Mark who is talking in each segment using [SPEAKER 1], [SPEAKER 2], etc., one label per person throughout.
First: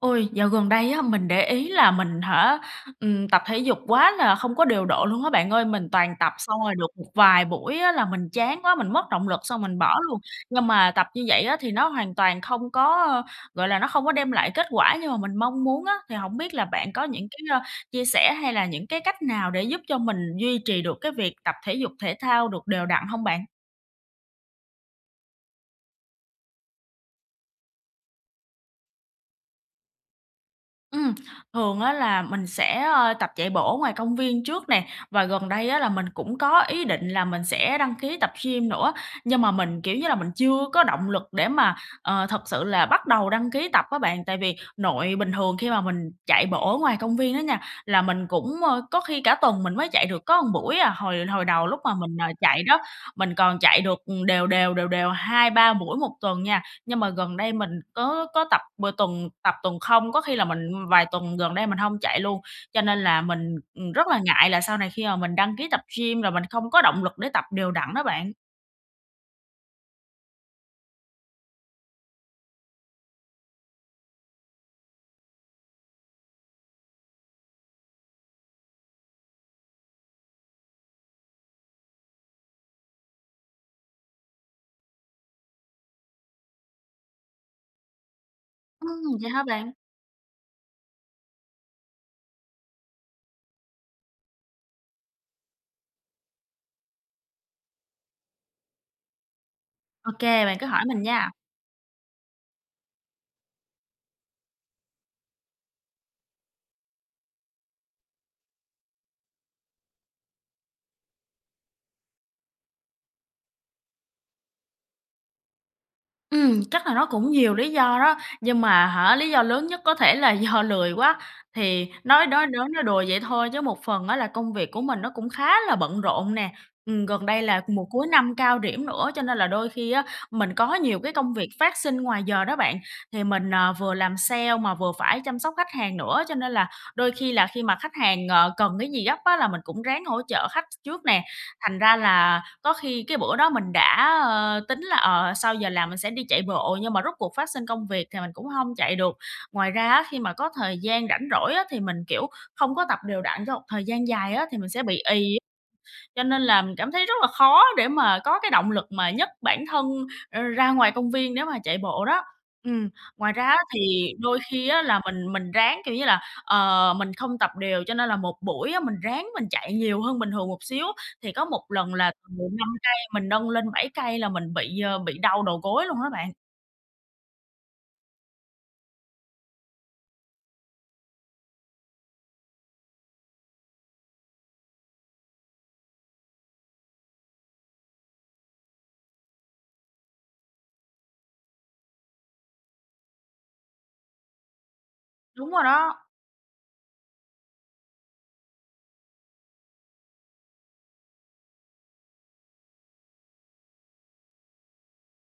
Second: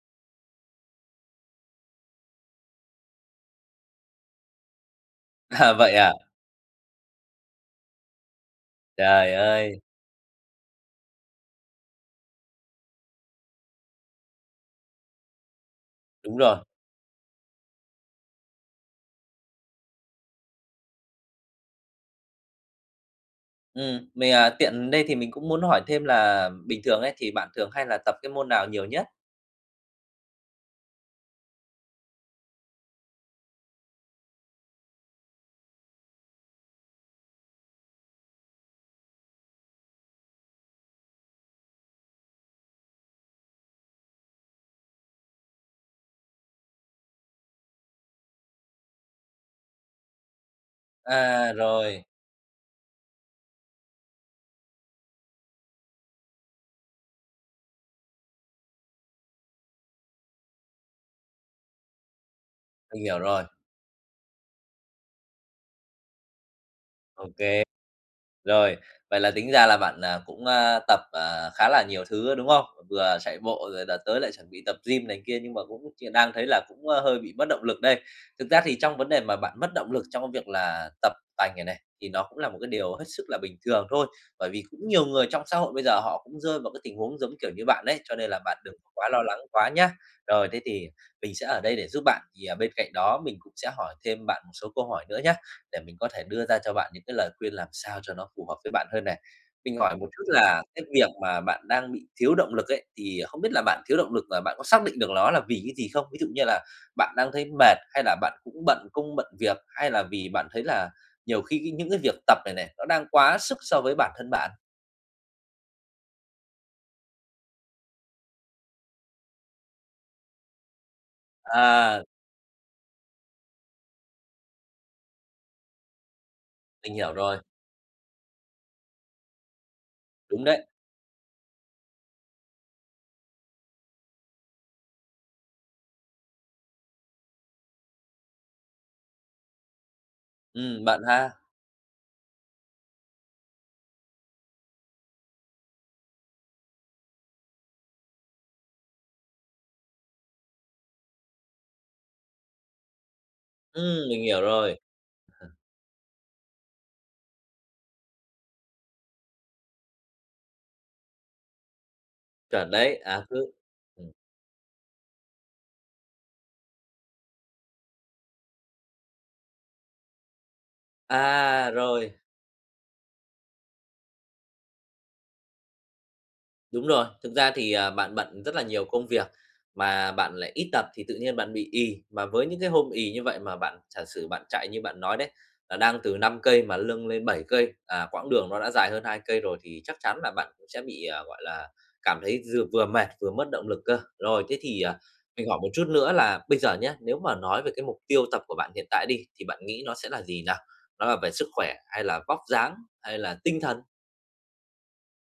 [SPEAKER 1] Ôi, dạo gần đây á mình để ý là mình hả, ừm, tập thể dục quá là không có điều độ luôn á bạn ơi.
[SPEAKER 2] À,
[SPEAKER 1] Mình
[SPEAKER 2] vậy à?
[SPEAKER 1] toàn tập xong rồi được một vài buổi á là mình chán quá, mình mất động
[SPEAKER 2] Trời
[SPEAKER 1] lực xong mình
[SPEAKER 2] ơi.
[SPEAKER 1] bỏ luôn. Nhưng mà tập như vậy á thì nó hoàn toàn không có, a, gọi là, nó không có đem lại kết quả như mà mình mong muốn á, thì hổng
[SPEAKER 2] Đúng
[SPEAKER 1] biết
[SPEAKER 2] rồi.
[SPEAKER 1] là bạn có những cái, a, chia sẻ, hay là những cái cách nào để giúp cho mình duy trì được cái việc tập thể dục, thể thao được đều đặn hông bạn?
[SPEAKER 2] Ừm, mình, ờ, tiện đây thì mình cũng muốn hỏi thêm là bình thường ấy thì bạn thường hay là tập cái môn nào nhiều nhất?
[SPEAKER 1] Ừm, thường á là mình sẽ, ờ, tập chạy bộ ở ngoài công viên trước nè, và gần đây á là mình cũng có ý định là mình sẽ đăng ký tập gym nữa, nhưng mà mình, kiểu như là, mình chưa có động lực để mà, ờ, thật sự là bắt đầu đăng ký tập á bạn. Tại vì nội bình thường khi mà mình chạy bộ ở ngoài công viên á nha, là mình cũng, ơ, có khi cả tuần mình mới chạy được có buổi à. Hồi hồi
[SPEAKER 2] À,
[SPEAKER 1] đầu, lúc mà
[SPEAKER 2] rồi.
[SPEAKER 1] mình, ờ, chạy đó, mình còn chạy được, ừm, đều đều, đều đều 2-3 buổi 1 tuần nha, nhưng mà gần đây, mình có có tập bừa tuần tập, tuần không, có khi là mình, ưm, vài tuần gần đây mình hông chạy luôn. Cho nên
[SPEAKER 2] Mình hiểu
[SPEAKER 1] là
[SPEAKER 2] rồi.
[SPEAKER 1] mình, ừm, rất là ngại là sau này khi mà mình đăng ký tập gym là mình không có động lực
[SPEAKER 2] Ô
[SPEAKER 1] để tập
[SPEAKER 2] kê.
[SPEAKER 1] đều đặn đó bạn.
[SPEAKER 2] Rồi, vậy là tính ra là bạn, à, cũng, a, tập, à, khá là nhiều thứ á, đúng không? Vừa chạy bộ, rồi là tới lại chuẩn bị tập gym này kia, nhưng mà có một chuyện đang thấy là cũng, ơ, hơi bị mất động lực đây. Thực ra thì trong vấn đề mà bạn mất động lực trong cái việc là tập tành này này, thì nó cũng là một cái điều hết sức là bình thường thôi. Bởi vì cũng nhiều người trong xã hội bây giờ họ cũng rơi vào cái tình huống giống, kiểu, như bạn ấy, cho nên là bạn đừng
[SPEAKER 1] Ừm,
[SPEAKER 2] quá lo
[SPEAKER 1] vậy
[SPEAKER 2] lắng
[SPEAKER 1] hả
[SPEAKER 2] quá
[SPEAKER 1] bạn?
[SPEAKER 2] nhá. Rồi, thế thì mình sẽ ở đây để giúp bạn, thì, ờ, bên cạnh đó mình cũng sẽ hỏi thêm bạn một số câu hỏi nữa nhá để mình có thể đưa ra cho bạn những cái lời khuyên làm sao cho nó phù hợp với bạn hơn này. Mình hỏi một
[SPEAKER 1] Ô
[SPEAKER 2] chút
[SPEAKER 1] kê, bạn
[SPEAKER 2] là
[SPEAKER 1] cứ
[SPEAKER 2] cái
[SPEAKER 1] hỏi mình
[SPEAKER 2] việc
[SPEAKER 1] nha.
[SPEAKER 2] mà bạn đang bị thiếu động lực ấy, thì, ờ, không biết là bạn thiếu động lực là bạn có xác định được ló là vì cái gì không? Ví dụ như là bạn đang thấy mệt, hay là bạn cũng bận công, bận việc? Hay là vì bạn thấy là nhiều khi những cái việc tập này này nó đang quá sức so với bản thân bạn?
[SPEAKER 1] Ừm, chắc là nó cũng nhiều lý do đó, nhưng mà hả, lý do lớn nhất có thể là do lười quá. Thì
[SPEAKER 2] Ờ.
[SPEAKER 1] nói đói nói nói đùa vậy thôi chứ một phần á là công việc của mình nó cũng khá là bận rộn nè.
[SPEAKER 2] Mình
[SPEAKER 1] Ừm,
[SPEAKER 2] hiểu
[SPEAKER 1] gần
[SPEAKER 2] rồi.
[SPEAKER 1] đây là mùa cuối năm cao điểm nữa cho nên là đôi khi á
[SPEAKER 2] Đúng
[SPEAKER 1] mình
[SPEAKER 2] đấy.
[SPEAKER 1] có nhiều cái công việc phát sinh ngoài giờ đó bạn. Thì mình, ờ, vừa làm sale mà vừa phải chăm sóc khách hàng nữa, cho nên là đôi khi là khi mà khách hàng, ờ, cần cái gì gấp á là mình cũng ráng hỗ trợ khách s
[SPEAKER 2] Ừm, bận
[SPEAKER 1] trước nè.
[SPEAKER 2] ha.
[SPEAKER 1] Thành ra là có khi cái bữa đó mình đã, ơ, tính là, ờ, sau giờ làm mình sẽ đi chạy bộ, nhưng mà rốt cuộc phát sinh công việc thì mình cũng hông chạy được. Ngoài ra á khi mà có thời gian rảnh rỗi á thì mình, kiểu, không có tập đều đặn cho một thời gian
[SPEAKER 2] Ừm, mình
[SPEAKER 1] dài
[SPEAKER 2] hiểu
[SPEAKER 1] á thì mình
[SPEAKER 2] rồi.
[SPEAKER 1] sẽ bị ì. Cho nên là mình cảm thấy rất là khó để mà có cái động lực mà nhấc bản thân, ơ, ra ngoài công viên nếu mà chạy bộ đó.
[SPEAKER 2] Chuẩn
[SPEAKER 1] Ừm,
[SPEAKER 2] đấy, à,
[SPEAKER 1] ngoài ra
[SPEAKER 2] cứ
[SPEAKER 1] á thì
[SPEAKER 2] ừm.
[SPEAKER 1] đôi khi á là mình mình ráng, kiểu như là, ờ, mình không tập đều cho nên là một buổi á mình ráng mình chạy nhiều hơn bình thường một xíu. Thì có một
[SPEAKER 2] À!
[SPEAKER 1] lần là
[SPEAKER 2] Rồi.
[SPEAKER 1] từ 5 cây mình nâng lên 7 cây là mình bị, ơ, bị đau đầu gối luôn á bạn.
[SPEAKER 2] Đúng rồi. Thực ra thì, à, bạn bận rất là nhiều công việc, mà bạn lại ít tập thì tự nhiên bạn bị ì. Mà với những cái hôm ì như vậy mà bạn giả sử bạn chạy như bạn nói đấy, à, đang từ 5 cây mà lâng lên 7 cây, à, quãng đường nó đã dài hơn 2 cây rồi thì chắc chắn là bạn cũng sẽ bị, ờ, gọi là, cảm thấy giừa vừa mệt, vừa mất động lực cơ. Rồi, thế thì, à, mình
[SPEAKER 1] Đúng
[SPEAKER 2] hỏi
[SPEAKER 1] rồi
[SPEAKER 2] một chút
[SPEAKER 1] đó!
[SPEAKER 2] nữa là bây giờ nhớ, nếu mà nói về cái mục tiêu tập của bạn hiện tại đi, thì bạn nghĩ nó sẽ là gì nào? Nó là về sức khỏe, hay là vóc dáng, hay là tinh thần?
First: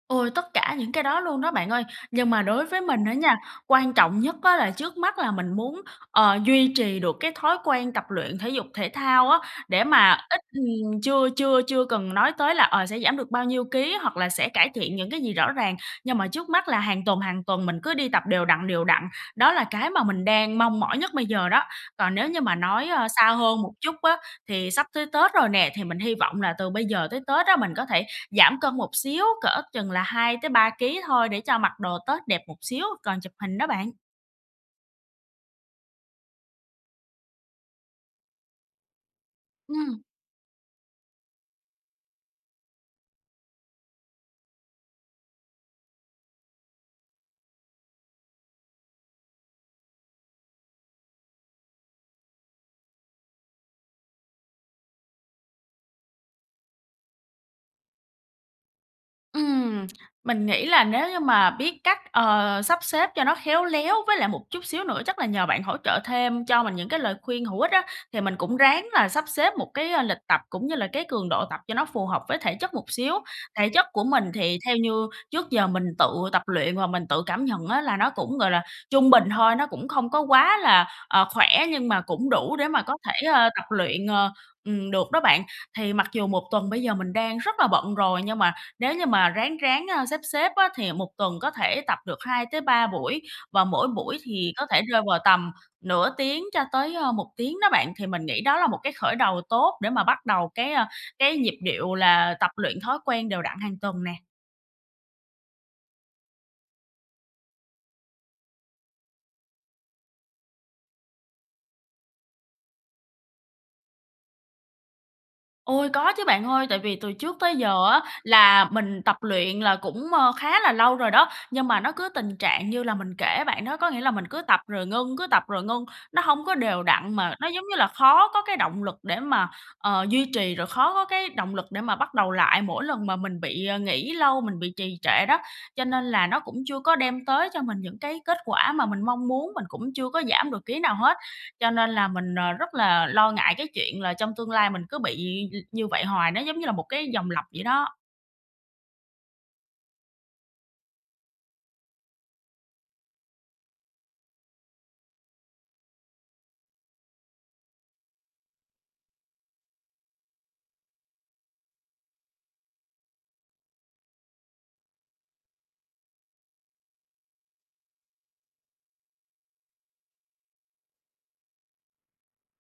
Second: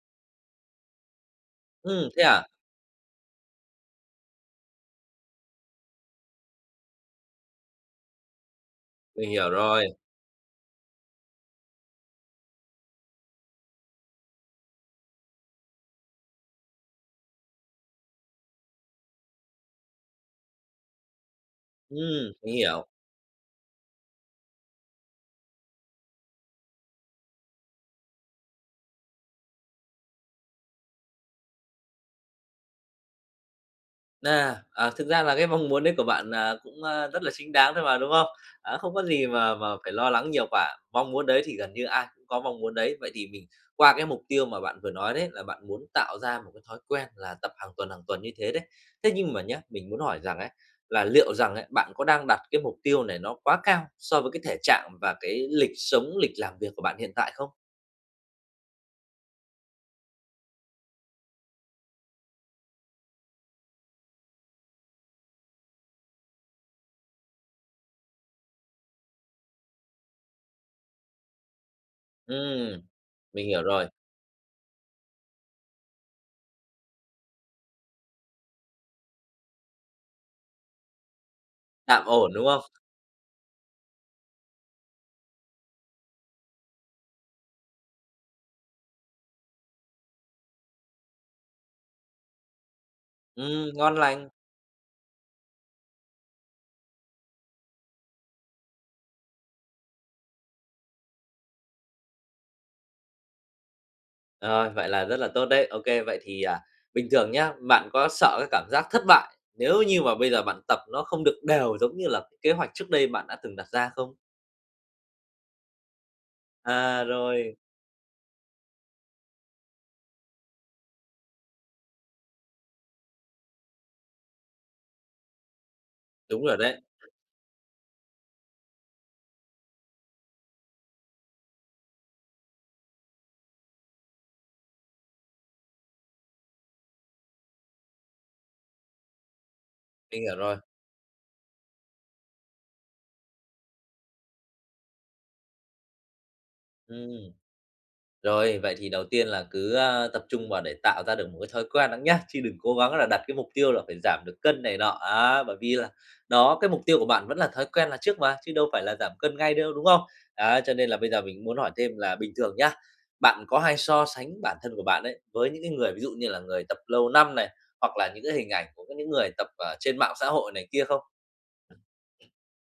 [SPEAKER 1] Ôi, tất cả những cái đó luôn đó bạn ơi.
[SPEAKER 2] Ừm, thế
[SPEAKER 1] Nhưng mà
[SPEAKER 2] à?
[SPEAKER 1] đối với mình á nha, quan trọng nhất á là trước mắt là mình muốn, ờ, duy trì được cái thói quen tập luyện thể dục thể thao
[SPEAKER 2] Mình
[SPEAKER 1] á.
[SPEAKER 2] hiểu
[SPEAKER 1] Để
[SPEAKER 2] rồi.
[SPEAKER 1] mà ít, ừm chưa chưa chưa cần nói tới là, ờ, sẽ giảm được bao nhiêu ký, hoặc là sẽ cải thiện những cái gì rõ ràng, nhưng mà trước mắt là hàng tuần, hàng tuần mình cứ đi tập đều đặn, đều đặn, đó là cái mà mình đang mong mỏi nhất bây giờ đó. Còn nếu
[SPEAKER 2] Ừm,
[SPEAKER 1] như
[SPEAKER 2] mình
[SPEAKER 1] mà
[SPEAKER 2] hiểu.
[SPEAKER 1] nói, ơ, xa hơn một chút á thì sắp tới Tết rồi nè, thì mình hy vọng là từ bây giờ tới Tết á mình có thể giảm cân một xíu, cỡ chừng là 2-3 ký thôi, để cho mặc đồ Tết đẹp một xíu còn chụp hình đó bạn.
[SPEAKER 2] Nè, à, thực ra là cái mong muốn đấy của bạn, à, cũng, a, rất là chính đáng thôi mà, đúng không? À, không có gì mà mà phải
[SPEAKER 1] Ừm.
[SPEAKER 2] lo lắng nhiều quả, mong muốn đấy thì gần như ai cũng có mong muốn đấy. Vậy thì mình qua cái mục tiêu mà bạn vừa nói đấy, là bạn muốn tạo ra một cái thói quen là tập hàng tuần, hàng tuần như thế đấy. Thế nhưng mà nhá, mình muốn hỏi rằng ấy là liệu rằng ấy, bạn có đang đặt cái mục tiêu này nó quá cao so với cái thể trạng và cái lịch sống, lịch làm việc của bạn hiện tại không?
[SPEAKER 1] Ừm, mình nghĩ là nếu như mà biết cách, ờ, sắp xếp cho nó khéo léo, với lại một chút xíu nữa chắc là nhờ bạn hỗ trợ thêm cho mình những cái lời khuyên hữu ích á, thì mình cũng ráng là sắp xếp một cái, a, lịch tập, cũng như là cái cường độ tập cho nó phù hợp với thể chất
[SPEAKER 2] Ừm,
[SPEAKER 1] một xíu.
[SPEAKER 2] mình hiểu
[SPEAKER 1] Thể chất
[SPEAKER 2] rồi.
[SPEAKER 1] của mình thì theo như trước giờ mình tự tập luyện và mình tự cảm nhận á là nó cũng, gọi là, trung bình thôi, nó cũng không có quá là, ờ, khỏe, nhưng mà
[SPEAKER 2] Tạm
[SPEAKER 1] cũng
[SPEAKER 2] ổn, đúng
[SPEAKER 1] đủ
[SPEAKER 2] không?
[SPEAKER 1] để mà có thể, ờ, tập luyện, ờ, ừm, được đó bạn. Thì mặc dù 1 tuần bây giờ mình đang rất là bận rồi, nhưng mà nếu như mà ráng ráng, a, xếp xếp á, thì 1 tuần có thể tập được 2-3 buổi, và
[SPEAKER 2] Ừm,
[SPEAKER 1] mỗi
[SPEAKER 2] ngon
[SPEAKER 1] buổi
[SPEAKER 2] lành.
[SPEAKER 1] thì có thể rơi vào tầm nửa tiếng cho tới, ơ, 1 tiếng đó bạn. Thì mình nghĩ đó là một cái khởi đầu tốt để mà bắt đầu cái, a, cái nhịp điệu là tập luyện thói quen đều đặn hàng tuần nè.
[SPEAKER 2] Rồi, vậy là rất là tốt đấy, OK, vậy thì, à, bình thường nhá, bạn có sợ cái cảm giác thất bại, nếu như mà bây giờ bạn tập nó không được đều giống như là kế hoạch trước đây bạn đã từng đặt ra không?
[SPEAKER 1] Ôi, có chứ bạn ơi. Tại vì
[SPEAKER 2] À,
[SPEAKER 1] từ trước tới
[SPEAKER 2] rồi.
[SPEAKER 1] giờ á là mình tập luyện là cũng, ờ, khá là lâu rồi đó, nhưng mà nó cứ tình trạng như là mình kể bạn đó, có nghĩa là mình cứ tập rồi ngưng, cứ tập rồi ngưng, nó hông
[SPEAKER 2] Đúng
[SPEAKER 1] có
[SPEAKER 2] rồi đấy.
[SPEAKER 1] đều đặn, mà nó, giống như là, khó có cái động lực để mà, ờ, duy trì, rồi khó có cái động lực để mà bắt đầu lại mỗi lần mà mình bị, ờ, nghỉ lâu, mình bị trì trệ đó. Cho nên là nó cũng chưa có đem tới cho mình những cái kết quả mà mình mong muốn, mình cũng chưa có
[SPEAKER 2] Mình hiểu
[SPEAKER 1] giảm
[SPEAKER 2] rồi.
[SPEAKER 1] được ký nào hết, cho nên là mình, ờ, rất là lo ngại cái chuyện là trong tương lai mình cứ bị l như vậy hoài, nó giống như là một cái
[SPEAKER 2] Ừm.
[SPEAKER 1] vòng lặp vậy đó.
[SPEAKER 2] Rồi, vậy thì đầu tiên là cứ, a, tập trung vào để tạo ra được một cái thói quen đã nhá, chứ đừng cố gắng là đặt cái mục tiêu là phải giảm được cân này nọ, á, bởi vì là, đó, cái mục tiêu của bạn vẫn là thói quen là trước mà, chứ đâu phải là giảm cân ngay đâu, đúng không? Á, cho nên là bây giờ mình cũng muốn hỏi thêm là bình thường nhá, bạn có hay so sánh bản thân của bạn ấy với những cái người, ví dụ như là người tập lâu năm này, hoặc là những cái hình ảnh của có những người tập ở trên mạng xã hội này kia không?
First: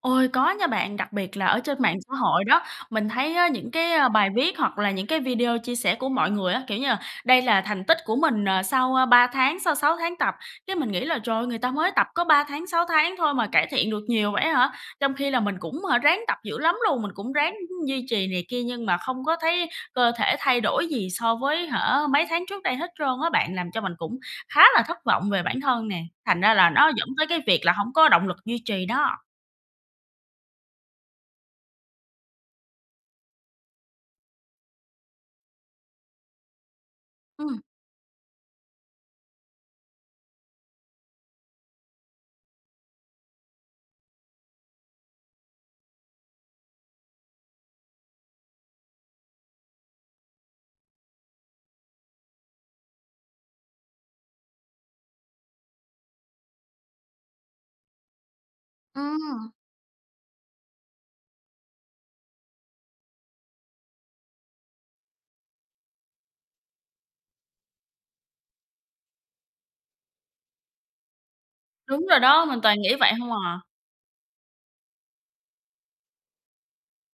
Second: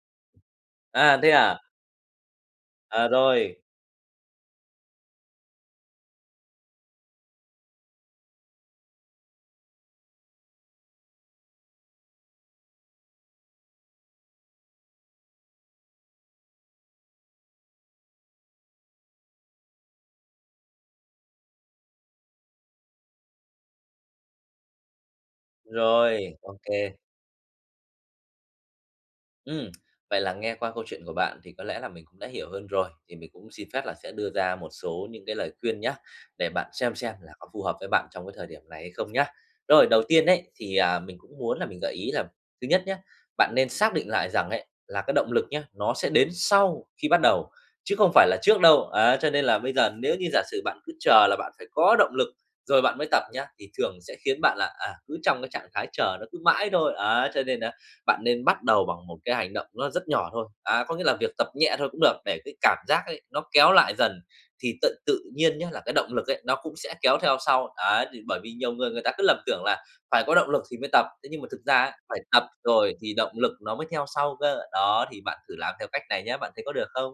[SPEAKER 1] Ôi, có nha bạn, đặc
[SPEAKER 2] À, thế
[SPEAKER 1] biệt là
[SPEAKER 2] à?
[SPEAKER 1] ở trên mạng xã hội đó.
[SPEAKER 2] À,
[SPEAKER 1] Mình thấy á,
[SPEAKER 2] rồi.
[SPEAKER 1] những cái, ơ, bài viết hoặc là những cái video chia sẻ của mọi người á, kiểu như là: "Đây là thành tích của mình, ờ, sau, ơ, 3 tháng, sau 6 tháng tập." Cái mình nghĩ là "Trời ơi! Người ta mới tập có 3 tháng, 6 tháng thôi mà cải thiện được nhiều vậy ấy hả?" Trong khi là mình cũng, hả, ráng tập dữ lắm luôn, mình cũng ráng, ưm, duy trì này kia nhưng mà không có thấy cơ thể thay đổi gì so với, hả, mấy tháng trước đây hết trơn á bạn, làm cho mình cũng khá là thất vọng về bản thân nè,
[SPEAKER 2] Rồi,
[SPEAKER 1] thành ra
[SPEAKER 2] OK.
[SPEAKER 1] là nó dẫn tới cái việc là hổng có động lực duy trì đó.
[SPEAKER 2] Ừm, vậy là nghe qua câu chuyện của bạn thì có lẽ là mình cũng đã hiểu hơn rồi, thì mình cũng xin phép là sẽ đưa ra một số những cái lời khuyên nhá, để bạn xem xem là có
[SPEAKER 1] Ừm.
[SPEAKER 2] phù hợp với bạn trong cái thời điểm này hay không nhá. Rồi, đầu tiên ấy thì, à, mình cũng muốn là mình gợi ý là thứ nhất nhá, bạn nên xác định lại rằng ấy là cái động lực nhé, nó sẽ đến sau khi bắt đầu, chứ không phải là trước đâu. Á, cho nên là bây giờ nếu như giả sử bạn cứ chờ là bạn phải có động lực rồi bạn mới tập nhá, thì thường sẽ khiến bạn là, à, cứ trong cái trạng thái chờ, nó cứ mãi thôi, ấy. Cho nên á, bạn nên bắt đầu bằng một cái
[SPEAKER 1] Ừm.
[SPEAKER 2] hành động nó rất nhỏ thôi, à, có nghĩa là việc tập nhẹ thôi cũng được, để cái cảm giác ấy nó kéo lại dần, thì tận tự nhiên nhá là cái động lực ấy nó cũng sẽ kéo theo sau, ấy. Thì bởi vì nhiều người, người ta cứ lầm tưởng là phải có động lực thì mới tập, thế nhưng mà thực ra ấy,
[SPEAKER 1] Đúng
[SPEAKER 2] phải
[SPEAKER 1] rồi
[SPEAKER 2] tập
[SPEAKER 1] đó, mình toàn nghĩ
[SPEAKER 2] rồi thì
[SPEAKER 1] vậy hông
[SPEAKER 2] động lực
[SPEAKER 1] à.
[SPEAKER 2] nó mới theo sau cơ, đó. Thì bạn thử làm theo cách này nhá, bạn thấy có được không?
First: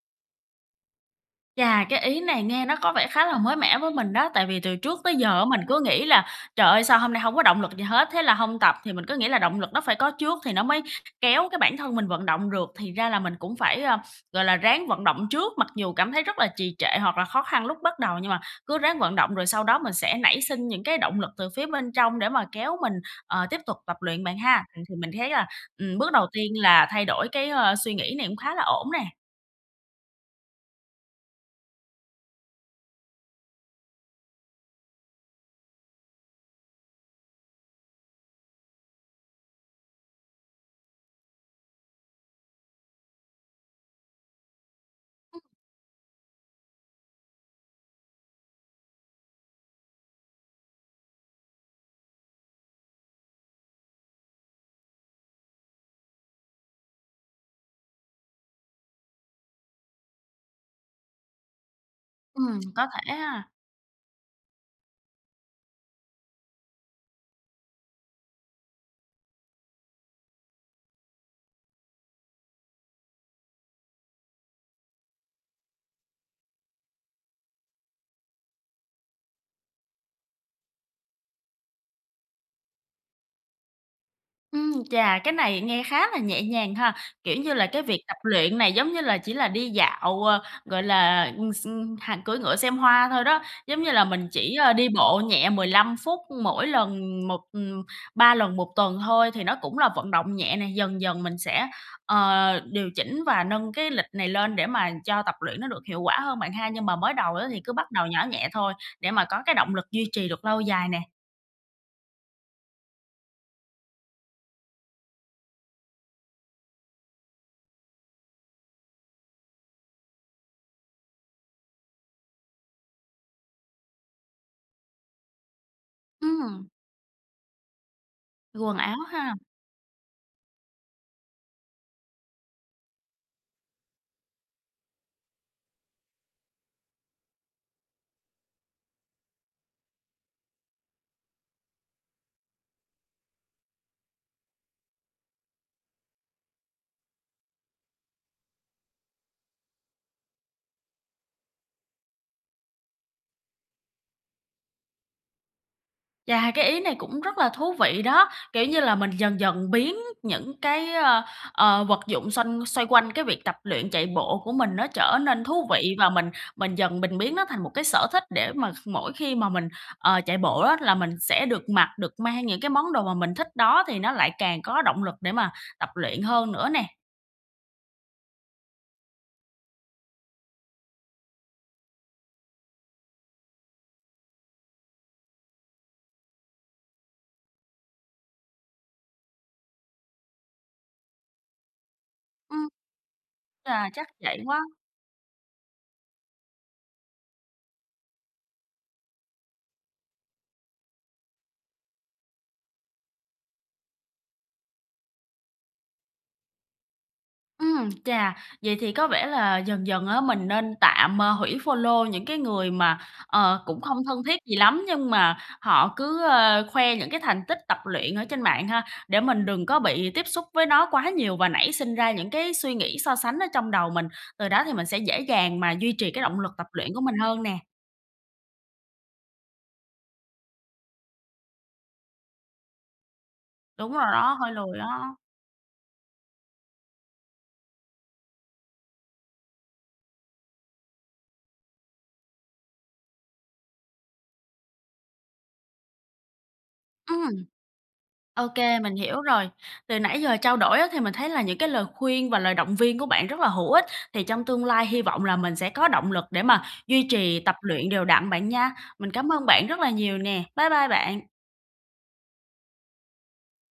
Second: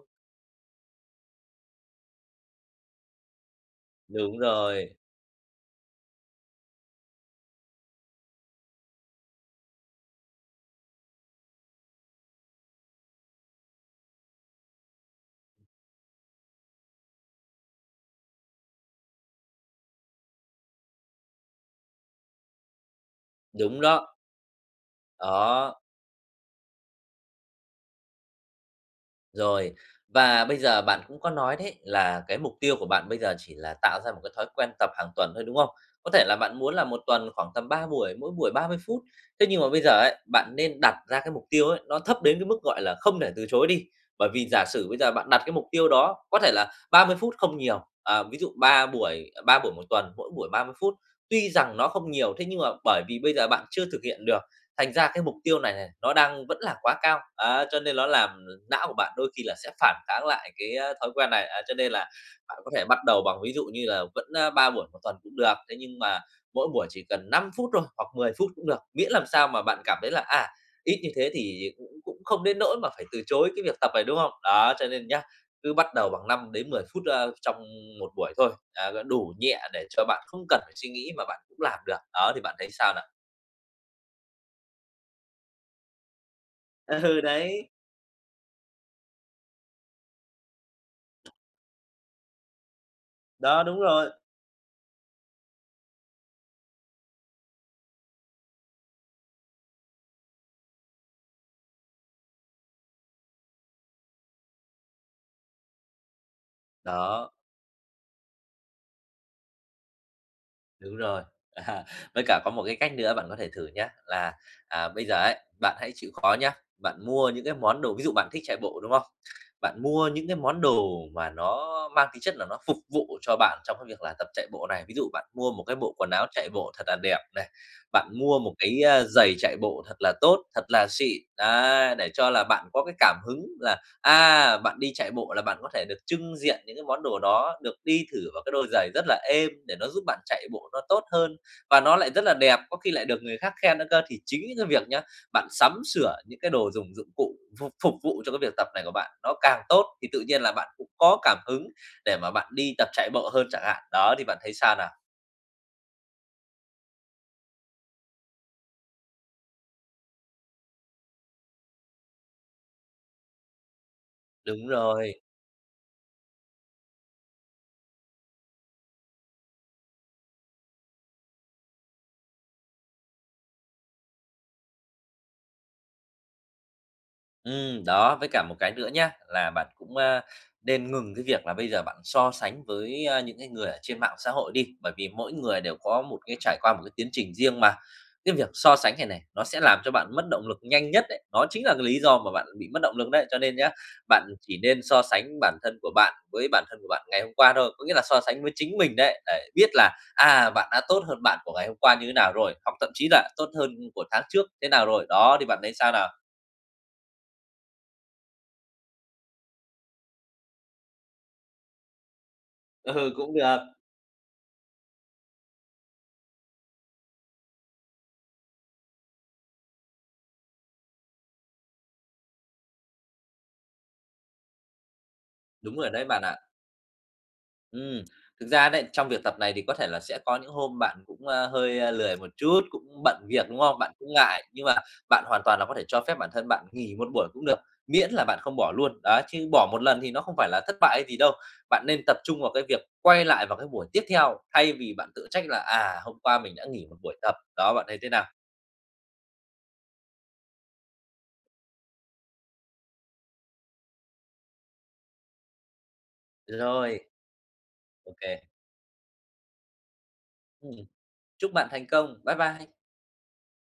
[SPEAKER 1] Chà, cái ý này nghe nó có vẻ khá là mới mẻ với mình á,
[SPEAKER 2] Đúng
[SPEAKER 1] tại vì từ
[SPEAKER 2] rồi.
[SPEAKER 1] trước tới giờ á mình cứ nghĩ là "Trời ơi, sao hôm nay hông có động lực gì hết?" Thế là hông tập. Thì mình cứ nghĩ là động lực nó phải có trước thì nó mới kéo cái bản thân mình vận động được, thì ra là mình cũng phải, a, gọi là, ráng vận động trước. Mặc dù cảm thấy rất là trì trệ hoặc là khó khăn lúc bắt đầu, nhưng mà cứ ráng vận động rồi sau đó mình sẽ nảy sinh những cái động lực từ phía bên trong để mà kéo mình, ờ, tiếp tục
[SPEAKER 2] Đúng
[SPEAKER 1] tập
[SPEAKER 2] đó.
[SPEAKER 1] luyện bạn ha? Ừm, thì mình thấy là,
[SPEAKER 2] Đó.
[SPEAKER 1] ừm, bước đầu tiên là thay đổi cái, ơ, suy nghĩ này cũng khá là ổn nè.
[SPEAKER 2] Rồi, và bây giờ bạn cũng có nói đấy, là cái mục tiêu của bạn bây giờ chỉ là tạo ra một cái thói quen tập hàng tuần thôi, đúng không? Có thể là bạn muốn là 1 tuần khoảng tầm 3 buổi, mỗi buổi 30 phút, thế nhưng mà bây giờ ấy, bạn nên đặt ra cái mục tiêu ấy nó thấp đến cái mức, gọi là, không thể từ chối đi. Bởi vì giả sử bây giờ bạn
[SPEAKER 1] Ừm.
[SPEAKER 2] đặt cái mục tiêu đó, có thể là 30 phút không nhiều, ờ, ví dụ 3 buổi, ờ, 3 buổi 1 tuần, mỗi buổi 30 phút, tuy rằng nó không nhiều, thế nhưng mà bởi vì bây giờ bạn chưa thực hiện được, thành ra cái mục tiêu này này, nó đang vẫn là quá cao, á, cho nên ló làm, ờ, não của bạn đôi khi là sẽ phản kháng lại cái, a, thói quen này. À, cho nên là bạn
[SPEAKER 1] Ừm,
[SPEAKER 2] có thể
[SPEAKER 1] có
[SPEAKER 2] mắt
[SPEAKER 1] thể
[SPEAKER 2] đầu bằng,
[SPEAKER 1] ha?
[SPEAKER 2] ví dụ như là vẫn, a, 3 buổi một tuần cũng được, thế nhưng mà mỗi buổi chỉ cần 5 phút thôi, hoặc 10 phút cũng được, miễn làm sao mà bạn cảm thấy là, à, ít như thế thì cũng cũng không đến nỗi mà phải từ chối cái việc tập này, đúng không? Đó, cho nên nhá, cứ bắt đầu bằng 5-10 phút, a, trong 1 buổi thôi, à, g đủ nhẹ để cho bạn không cần phải suy nghĩ mà bạn cũng làm được. Đó, thì bạn thấy sao nào?
[SPEAKER 1] Ưm, chà, cái này nghe khá là nhẹ nhàng ha?
[SPEAKER 2] Ừ,
[SPEAKER 1] Kiểu như là,
[SPEAKER 2] đấy.
[SPEAKER 1] cái việc tập luyện này, giống như là, chỉ là đi dạo, ờ, gọi là, ừm, x ừm, hạ cưỡi ngựa xem hoa thôi đó.
[SPEAKER 2] Đó, đúng
[SPEAKER 1] Giống như là
[SPEAKER 2] rồi.
[SPEAKER 1] mình chỉ, ơ, đi bộ nhẹ 15 phút mỗi lần một ừm, 3 lần 1 tuần thôi thì nó cũng là vận động nhẹ nè, dần dần mình sẽ, ờ, điều chỉnh và nâng cái lịch này lên để mà cho tập luyện nó được hiệu quả hơn bạn ha? Nhưng mà mới
[SPEAKER 2] Đó.
[SPEAKER 1] đầu á, thì cứ bắt đầu nhỏ nhẹ thôi, để mà có cái động lực duy trì được lâu dài
[SPEAKER 2] Đúng
[SPEAKER 1] nè.
[SPEAKER 2] rồi. À, với cả có một cái cách nữa bạn có thể thử nhá, là, à, bây giờ ấy, bạn hãy chịu khó nhá, bạn mua những cái món đồ, ví dụ bạn thích chạy bộ, đúng không? Bạn mua những cái món đồ mà nó mang tính chất là nó phục vụ cho bạn trong cái việc là tập chạy bộ này. Ví dụ bạn mua một cái bộ quần áo chạy
[SPEAKER 1] Ừm.
[SPEAKER 2] bộ thật là đẹp này, bạn mua một
[SPEAKER 1] Quần
[SPEAKER 2] cái,
[SPEAKER 1] áo
[SPEAKER 2] ơ, giày
[SPEAKER 1] ha?
[SPEAKER 2] chạy bộ thật là tốt, thật là xịn, đấy! Để cho là bạn có cái cảm hứng là, à, bạn đi chạy bộ là bạn có thể được chưng diện những cái món đồ đó, được đi thử vào cái đôi giày rất là êm, để nó giúp bạn chạy bộ nó tốt hơn, và nó lại rất là đẹp, có khi lại được người khác khen nữa cơ. Thì chính những cái việc nhá, bạn sắm sửa những cái đồ dùng, dụng cụ phục phục vụ cho cái việc tập này của bạn nó càng tốt thì tự nhiên là bạn cũng có cảm hứng để mà bạn đi tập chạy bộ hơn chẳng hạn. Đó, thì bạn thấy sao nào?
[SPEAKER 1] Chà, cái ý này cũng rất là thú vị đó. Kiểu như là, mình dần dần biến những cái, ơ, ờ, vật dụng xanh xoay quanh cái việc tập luyện, chạy bộ của
[SPEAKER 2] Đúng
[SPEAKER 1] mình nó trở
[SPEAKER 2] rồi.
[SPEAKER 1] nên thú vị, và mình mình dần mình biến nó thành một cái sở thích để mà kh mỗi khi mà mình, ờ, chạy bộ á là mình sẽ được mặc, được mang những cái món đồ mà mình thích đó, thì nó lại càng có động lực để mà tập luyện hơn nữa nè.
[SPEAKER 2] Ừm, đó, với cả một cái nữa nhá, là bạn cũng, a, nên ngừng cái việc là bây giờ bạn so sánh với, a, những cái người ở trên mạng xã hội đi, bởi vì mỗi người đều có một cái trải qua một cái tiến trình riêng mà. Cái việc so sánh này này, nó sẽ làm cho bạn mất động lực nhanh nhất đấy, nó chính là cái lý do mà bạn
[SPEAKER 1] Ừm.
[SPEAKER 2] bị mất động lực đấy. Cho nên nhá,
[SPEAKER 1] Chà, chắc
[SPEAKER 2] bạn
[SPEAKER 1] vậy
[SPEAKER 2] chỉ
[SPEAKER 1] quá.
[SPEAKER 2] nên so sánh bản thân của bạn với bản thân của bạn ngày hôm qua thôi, có nghĩa là so sánh với chính mình đấy, để biết là, à, bạn đã tốt hơn bạn của ngày hôm qua như thế nào rồi, hoặc thậm chí là tốt hơn, ưm, của tháng trước thế nào rồi. Đó, thì bạn thấy sao nào?
[SPEAKER 1] Ừm, chà, vậy thì có vẻ là dần dần á mình nên tạm, à, hủy follow những cái người mà,
[SPEAKER 2] Ừ, cũng được.
[SPEAKER 1] ờ, cũng không thân thiết gì lắm, nhưng mà họ cứ, ơ, khoe những cái thành tích tập luyện ở trên mạng ha? Để mình đừng có bị tiếp xúc với nó quá nhiều và nảy sinh ra những cái suy nghĩ so sánh ở trong đầu mình, từ đó thì mình sẽ dễ dàng mà
[SPEAKER 2] Đúng rồi
[SPEAKER 1] duy
[SPEAKER 2] đấy
[SPEAKER 1] trì cái
[SPEAKER 2] bạn ạ.
[SPEAKER 1] động lực tập luyện của mình hơn nè.
[SPEAKER 2] Ừm, thực ra đấy, trong việc tập này thì có thể là sẽ có những hôm bạn cũng, a, hơi, a, lười một chút, cũng bận việc, đúng không? Bạn
[SPEAKER 1] Đúng rồi
[SPEAKER 2] cũng
[SPEAKER 1] đó,
[SPEAKER 2] ngại,
[SPEAKER 1] hơi
[SPEAKER 2] nhưng mà
[SPEAKER 1] lười đó.
[SPEAKER 2] bạn hoàn toàn là có thể cho phép bản thân bạn nghỉ 1 buổi cũng được, miễn là bạn không bỏ luôn. Đó, chứ bỏ một lần thì nó không phải là thất bại hay gì đâu, bạn nên tập trung vào cái việc quay lại vào cái buổi tiếp theo thay vì bạn tự trách là "À, hôm qua mình đã nghỉ 1 buổi tập."
[SPEAKER 1] Ừm.
[SPEAKER 2] Đó, bạn thấy thế nào?
[SPEAKER 1] Ô kê, mình hiểu rồi. Từ nãy giờ trao đổi á, thì mình thấy là những cái lời khuyên và lời động viên của bạn rất là hữu ích, thì trong tương lai hy vọng là mình sẽ có động lực để mà
[SPEAKER 2] Rồi.
[SPEAKER 1] duy trì tập luyện đều
[SPEAKER 2] Ô
[SPEAKER 1] đặn
[SPEAKER 2] kê.
[SPEAKER 1] bạn nha. Mình cám ơn bạn rất là nhiều nè. Bye
[SPEAKER 2] Ừm,
[SPEAKER 1] bye bạn!
[SPEAKER 2] chúc bạn thành công. Bye bye.